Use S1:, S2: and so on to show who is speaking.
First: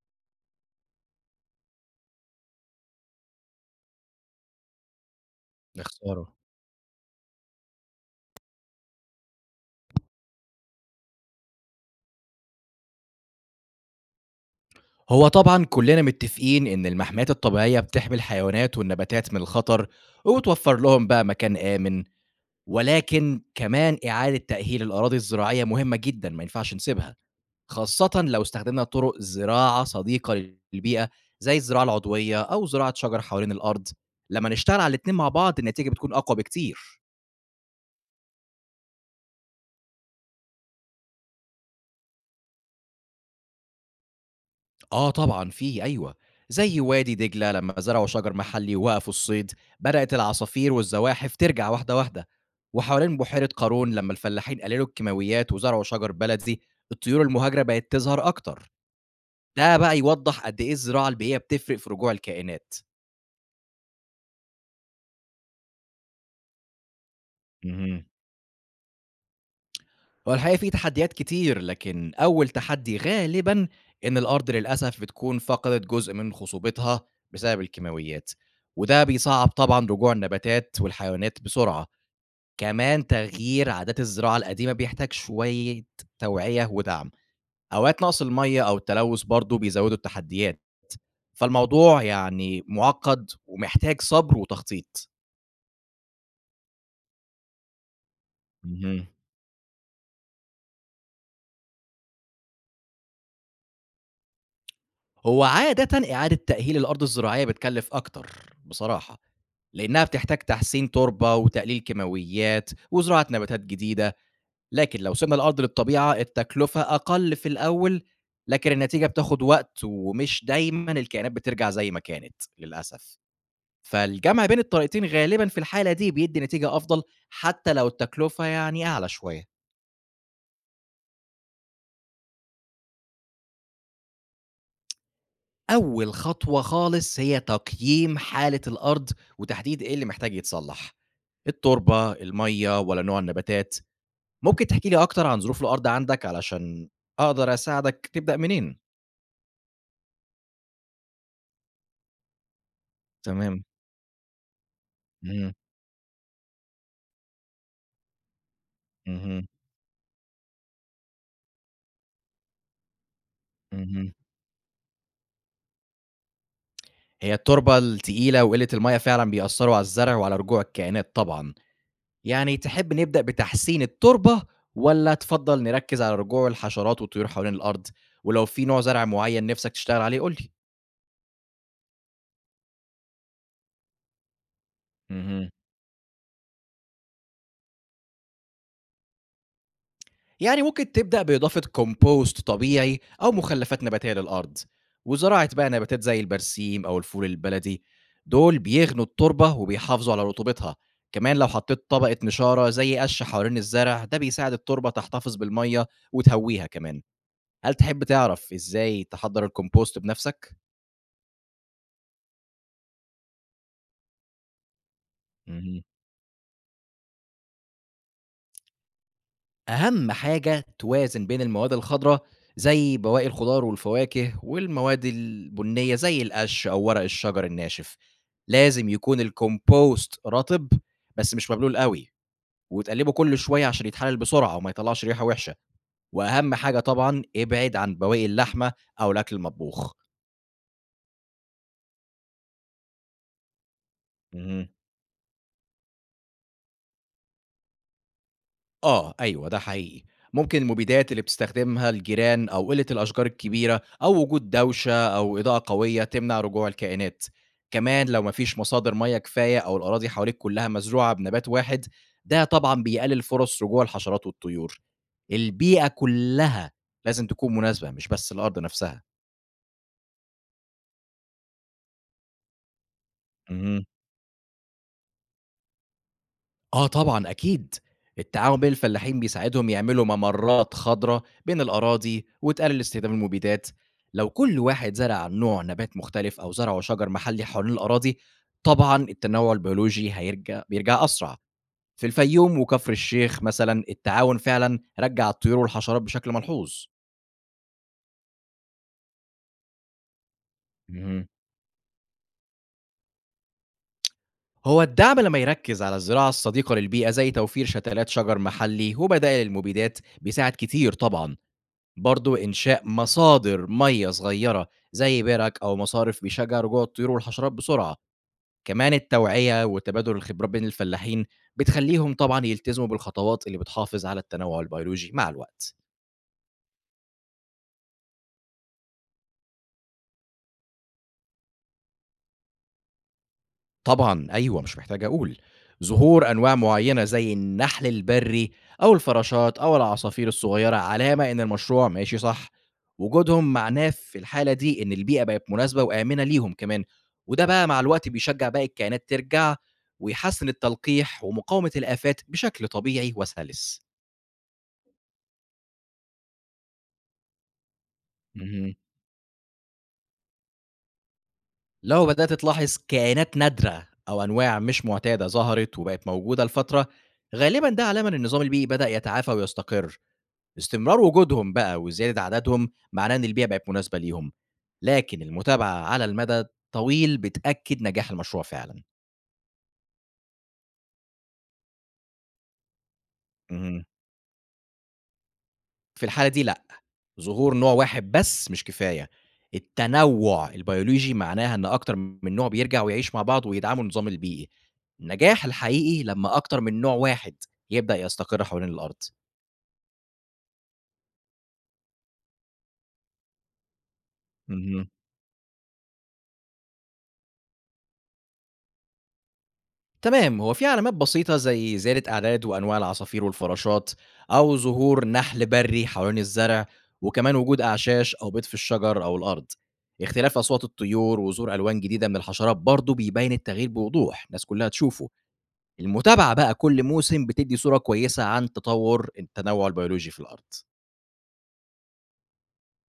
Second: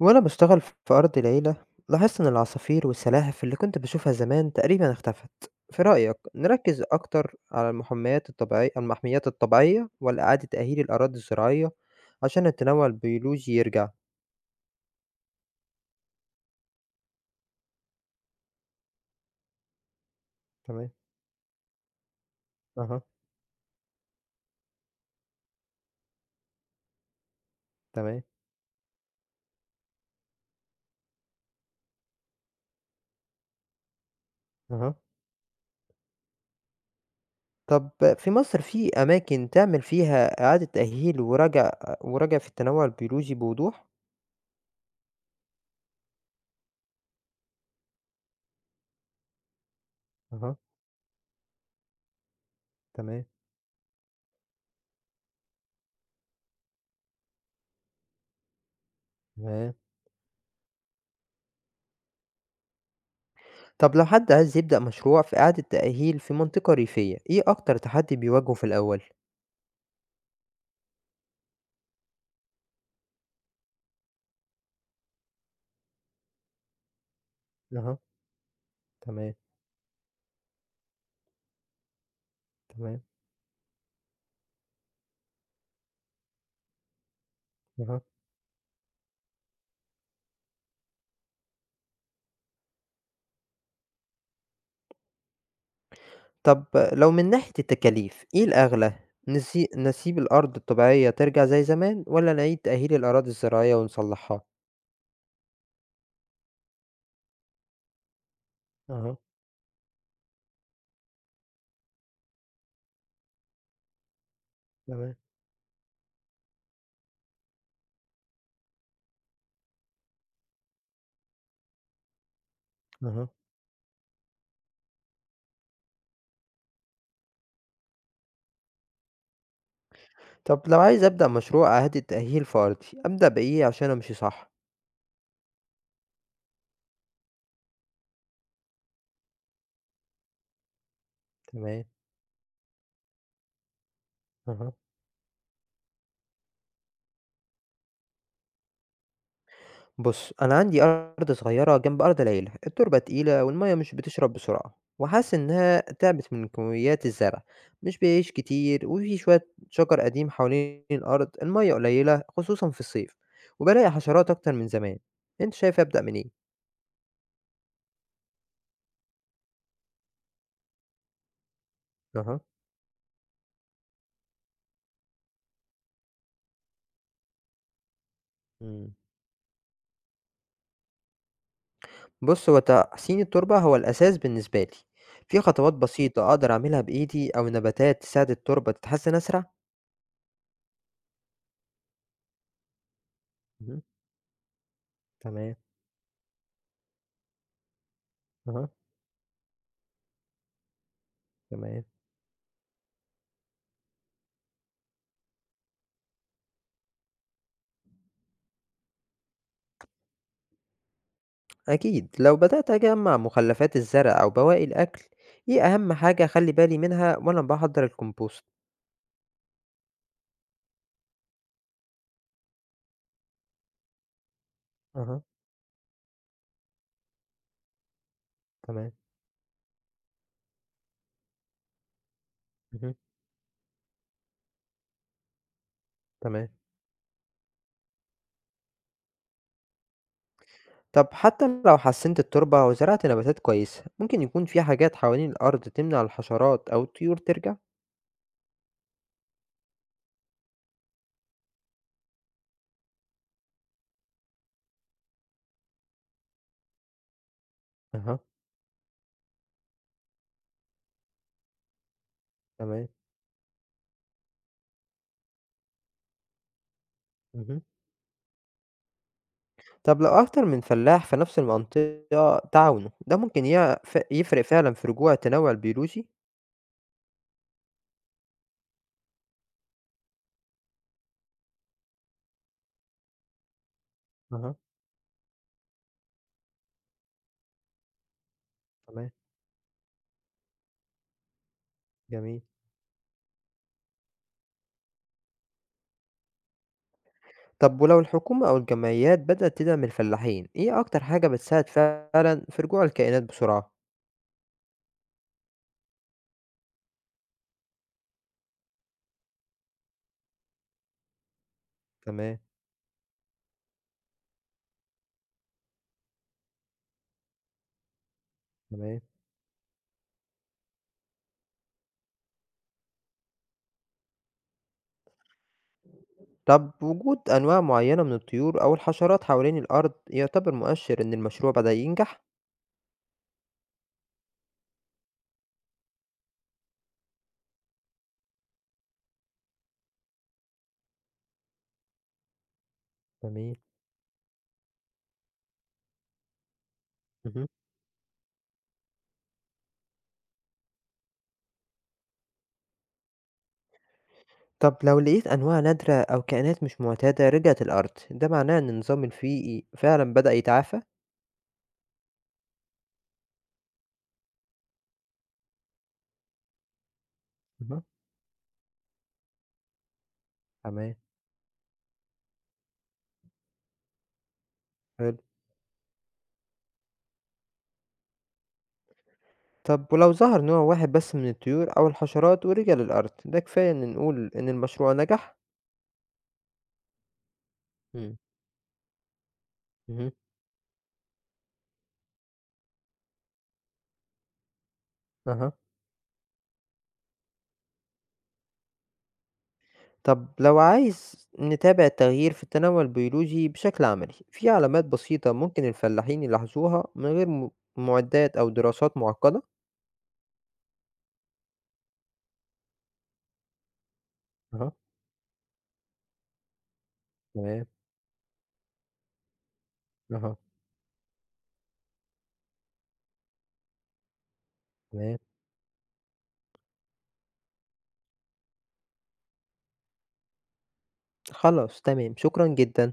S1: وأنا بشتغل في أرض العيلة، لاحظت إن العصافير والسلاحف اللي كنت بشوفها زمان تقريبا اختفت. في
S2: يا
S1: رأيك
S2: خسارة.
S1: نركز أكتر على المحميات الطبيعية ولا إعادة تأهيل الأراضي الزراعية عشان التنوع البيولوجي يرجع؟
S2: هو طبعًا كلّنا متّفقين إن المحميات الطبيعية بتحمي الحيوانات والنباتات من الخطر، وبتوفّر
S1: تمام.
S2: لهم بقى مكان آمن،
S1: أها.
S2: ولكن كمان إعادة تأهيل الأراضي الزراعية مهمة جدًا، ما ينفعش نسيبها، خاصةً
S1: تمام.
S2: لو استخدمنا طرق زراعة صديقة للبيئة، زي الزراعة العضوية أو زراعة شجر حوالين الأرض، لمّا نشتغل على
S1: أها.
S2: الاتنين مع بعض النتيجة بتكون أقوى بكتير.
S1: طب في مصر في أماكن تعمل فيها إعادة تأهيل ورجع في التنوع البيولوجي بوضوح؟
S2: آه طبعًا في أيوه، زي وادي دجلة لمّا زرعوا شجر محلي ووقفوا الصيد، بدأت
S1: أها.
S2: العصافير والزواحف ترجع واحدة واحدة، وحوالين
S1: تمام.
S2: بحيرة قارون لمّا الفلاحين قللوا الكيماويات وزرعوا شجر بلدي، الطيور المهاجرة بقت تظهر أكتر،
S1: تمام.
S2: ده بقى يوضح قد إيه الزراعة البيئية بتفرق في رجوع الكائنات.
S1: طب لو حد عايز يبدأ مشروع في إعادة تأهيل في منطقة ريفية، إيه أكتر
S2: اهم.
S1: تحدي بيواجهه في الأول؟
S2: هو الحقيقة في تحديات كتير، لكن أول تحدي غالبًا إن الأرض للأسف بتكون فقدت جزء من خصوبتها بسبب
S1: أها،
S2: الكيماويات، وده
S1: تمام،
S2: بيصعّب طبعًا رجوع النباتات والحيوانات بسرعة.
S1: تمام،
S2: كمان تغيير عادات الزراعة القديمة بيحتاج شوية توعية ودعم،
S1: أها.
S2: أوقات نقص المَيّة أو التلوث برضه بيزودوا التحديات، فالموضوع يعني مُعقّد ومحتاج صبر وتخطيط.
S1: طب لو من ناحية التكاليف، إيه الأغلى؟
S2: اهم.
S1: نسيب الأرض الطبيعية ترجع زي زمان والّا نعيد تأهيل الأراضي الزراعية ونصلحها؟
S2: هو عادةً إعادة تأهيل الأرض الزراعية بتكلِّف أكتر
S1: أها،
S2: بصراحة، لإنها بتحتاج تحسين تُربة وتقليل كيماويات وزراعة نباتات جديدة لكن لو
S1: تمام،
S2: سِبنا الأرض للطبيعة التكلفة أقل في الأول، لكن النتيجة بتاخد وقت، ومش دايمًا الكائنات بترجع زي ما كانت للأسف.
S1: أها.
S2: فالجمع بين الطريقتين غالبًا في الحالة دي بيدّي نتيجة أفضل، حتى لو التكلفة يعني أعلى شوية.
S1: طب لو عايز أبدأ مشروع إعادة تأهيل في أرضي، أبدأ بإيه عشان أمشي صح؟
S2: أول خطوة خالص هي تقييم حالة الأرض، وتحديد إيه اللي محتاج يتصلح،
S1: تمام،
S2: التربة، المَيّة، والّا نوع النباتات. ممكن
S1: أها.
S2: تحكي لي أكتر عن ظروف الأرض عندك علشان أقدر أساعدك تبدأ منين؟
S1: بُص، أنا عندي أرض صغيرة جنب أرض العيلة، التربة تقيلة
S2: تمام.
S1: والمَيّة مش بتشرب بسرعة، وحاسس
S2: اهم،
S1: إنها تعبت من كميات الزرع، مش بيعيش كتير وفي شوية
S2: اهم.
S1: شجر قديم حوالين الأرض، المَيّة قليلة خصوصًا في الصيف، وبالاقي
S2: اهم.
S1: حشرات أكتر من زمان. أنت شايف أبدأ منين؟
S2: هي التربة التقيلة وقلة المَيّة فعلًا بيأثّروا على الزرع وعلى رجوع الكائنات طبعًا.
S1: أها،
S2: يعني تحب نبدأ بتحسين التربة والّا تفضّل نركّز على رجوع الحشرات والطيور حوالين الأرض؟ ولو في نوع
S1: إمم.
S2: زرع معيّن نِفْسك تشتغل عليه قُل لي.
S1: بُص، هو تحسين التربة هو الأساس بالنسبة لي. في
S2: اهم.
S1: خطوات بسيطة أقدر أعملها بإيدي أو نباتات تساعد التربة تتحسن أسرع؟
S2: يعني ممكن تبدأ بإضافة كومبوست طبيعي أو
S1: اهم،
S2: مخلفات نباتية للأرض وزراعة
S1: تمام.
S2: بقى نباتات زي البرسيم أو الفول البلدي دول
S1: أها،
S2: بيغنوا التربة وبيحافظوا على رطوبتها كمان لو
S1: تمام.
S2: حطيت طبقة نشارة زي قش حوالين الزرع ده بيساعد التربة تحتفظ بالمية وتهويها كمان هل تحب تعرف إزاي تحضر الكومبوست بنفسك؟
S1: أكيد. لو بدأت أجمع مخلفات الزرع أو بواقي الأكل، دي
S2: مهم.
S1: أهم حاجة أخلي بالي منها وأنا بحضر الكمبوست؟
S2: أهم حاجة توازن بين المواد الخضرا زي بواقي الخضار والفواكه والمواد
S1: اها.
S2: البنية زي القش أو ورق الشجر الناشف. لازم
S1: تمام.
S2: يكون الكومبوست رطب بس مش مبلول قوي
S1: مهم.
S2: وتقلبه كل شوية عشان يتحلل بسرعة وما يطلعش ريحة وحشة.
S1: تمام.
S2: وأهم حاجة طبعًا ابعد عن بواقي اللحمة أو الأكل المطبوخ.
S1: طب حتى لو حسنت التربة وزرعت نباتات كويسة، ممكن يكون في
S2: اهم.
S1: حاجات حوالين الأرض تمنع الحشرات أو الطيور ترجع؟
S2: آه، أيوه، ده حقيقي. ممكن المبيدات اللي بتستخدمها الجيران أو قِلّة الأشجار الكبيرة أو وجود دوشة أو إضاءة قوية تمنع رجوع الكائنات. كمان
S1: اها.
S2: لو ما فيش مصادر مَيّة كفاية أو الأراضي حواليك كلّها مزروعة بنبات واحد، ده طبعًا
S1: تمام.
S2: بيقلل فرص رجوع الحشرات والطيور. البيئة كلّها لازم تكون
S1: مهم.
S2: مناسبة، مش بس الأرض نفسها.
S1: طب لو أكتر من فلاح في نفس المنطقة تعاونوا، ده ممكن
S2: اهم.
S1: يفرق فعلا في رجوع التنوع البيولوجي؟
S2: آه طبعًا أكيد، التعاون بين الفلاحين بيساعدهم يعملوا ممرات خضرا بين الأراضي وتقلل استخدام المبيدات، لو
S1: اها.
S2: كل واحد زرع نوع نبات مختلف أو زرعوا شجر محلي حوالين الأراضي، طبعًا
S1: تمام.
S2: التنوع البيولوجي بيرجع أسرع، في
S1: جميل.
S2: الفيوم وكفر الشيخ مثلًا التعاون فعلًا رجّع الطيور والحشرات بشكل ملحوظ.
S1: طب ولو الحكومة أو الجمعيات بدأت تدعم الفلاحين، إيه أكتر حاجة
S2: اهم.
S1: بتساعد فعلًا في رجوع الكائنات بسرعة؟
S2: هو الدعم لمّا يركز على الزراعة الصديقة للبيئة زي توفير شتلات شجر محلي وبدائل المبيدات بيساعد كتير طبعًا،
S1: تمام.
S2: برضه إنشاء مصادر مَيّة صغيّرة زي بِرَك أو مصارف بيشجّع رجوع الطيور والحشرات بسرعة، كمان
S1: تمام.
S2: التوعية وتبادل الخبرات بين الفلاحين بتخلّيهم طبعًا يلتزموا بالخطوات اللي بتحافظ على التنوع البيولوجي مع الوقت.
S1: طب وجود أنواع معينة من الطيور أو الحشرات حوالين الأرض يعتبر مؤشر إن المشروع بدأ ينجح؟
S2: طبعًا أيوه، مش محتاج أقول. ظهور أنواع معيّنة زي النحل البري أو الفراشات أو العصافير الصغيرة علامة إن المشروع ماشي صح. وجودهم
S1: جميل.
S2: معناه في الحالة دي إن البيئة بقت مناسبة وآمنة ليهم كمان،
S1: مهم.
S2: وده بقى مع الوقت بيشجّع باقي الكائنات ترجع ويحسّن التلقيح ومقاومة الآفات بشكل طبيعي وسلس.
S1: طب لو لقيت أنواع نادرة أو كائنات مش معتادة رجعت الأرض، ده معناه إن
S2: اهم.
S1: النظام البيئي فعلًا بدأ يتعافى؟
S2: لو بدأت تلاحظ كائنات نادرة أو أنواع مش معتادة ظهرت وبقت موجودة لفترة، غالبًا
S1: مهم.
S2: ده علامة إن النظام البيئي بدأ يتعافى ويستقر.
S1: تمام.
S2: استمرار وجودهم بقى وزيادة عددهم معناه إن البيئة بقت مناسبة ليهم،
S1: حلو.
S2: لكن المتابعة على المدى الطويل بتأكد نجاح المشروع فعلًا.
S1: طب ولو ظهر نوع واحد بس من الطيور أو الحشرات ورجع للأرض، ده كفاية
S2: اهم.
S1: إن نقول إن المشروع نجح؟
S2: في الحالة دي لأ، ظهور نوع واحد
S1: مم.
S2: بس مش كفاية،
S1: مهم.
S2: التنوع البيولوجي معناها إن أكتر من نوع بيرجع ويعيش مع بعض ويدعموا النظام البيئي. النجاح
S1: أها.
S2: الحقيقي لما أكتر من نوع واحد يبدأ يستقر حوالين الأرض.
S1: طب لو عايز نتابع التغيير في التنوع البيولوجي بشكل عملي، في علامات
S2: اهم.
S1: بسيطة ممكن الفلاحين يلاحظوها من غير معدات أو دراسات معقدة؟
S2: تمام هو في علامات بسيطة زي زيادة أعداد وأنواع العصافير والفراشات أو
S1: اها.
S2: ظهور نحل بري حوالين الزرع وكمان وجود
S1: تمام.
S2: أعشاش أو بيض في الشجر أو الأرض
S1: اها.
S2: اختلاف أصوات الطيور وظهور ألوان جديدة من الحشرات برضه بيبين التغيير بوضوح الناس كلها تشوفه
S1: تمام.
S2: المتابعة بقى كل موسم بتدي صورة كويسة عن تطور التنوع البيولوجي في الأرض
S1: خلاص، تمام، شكرا جدا.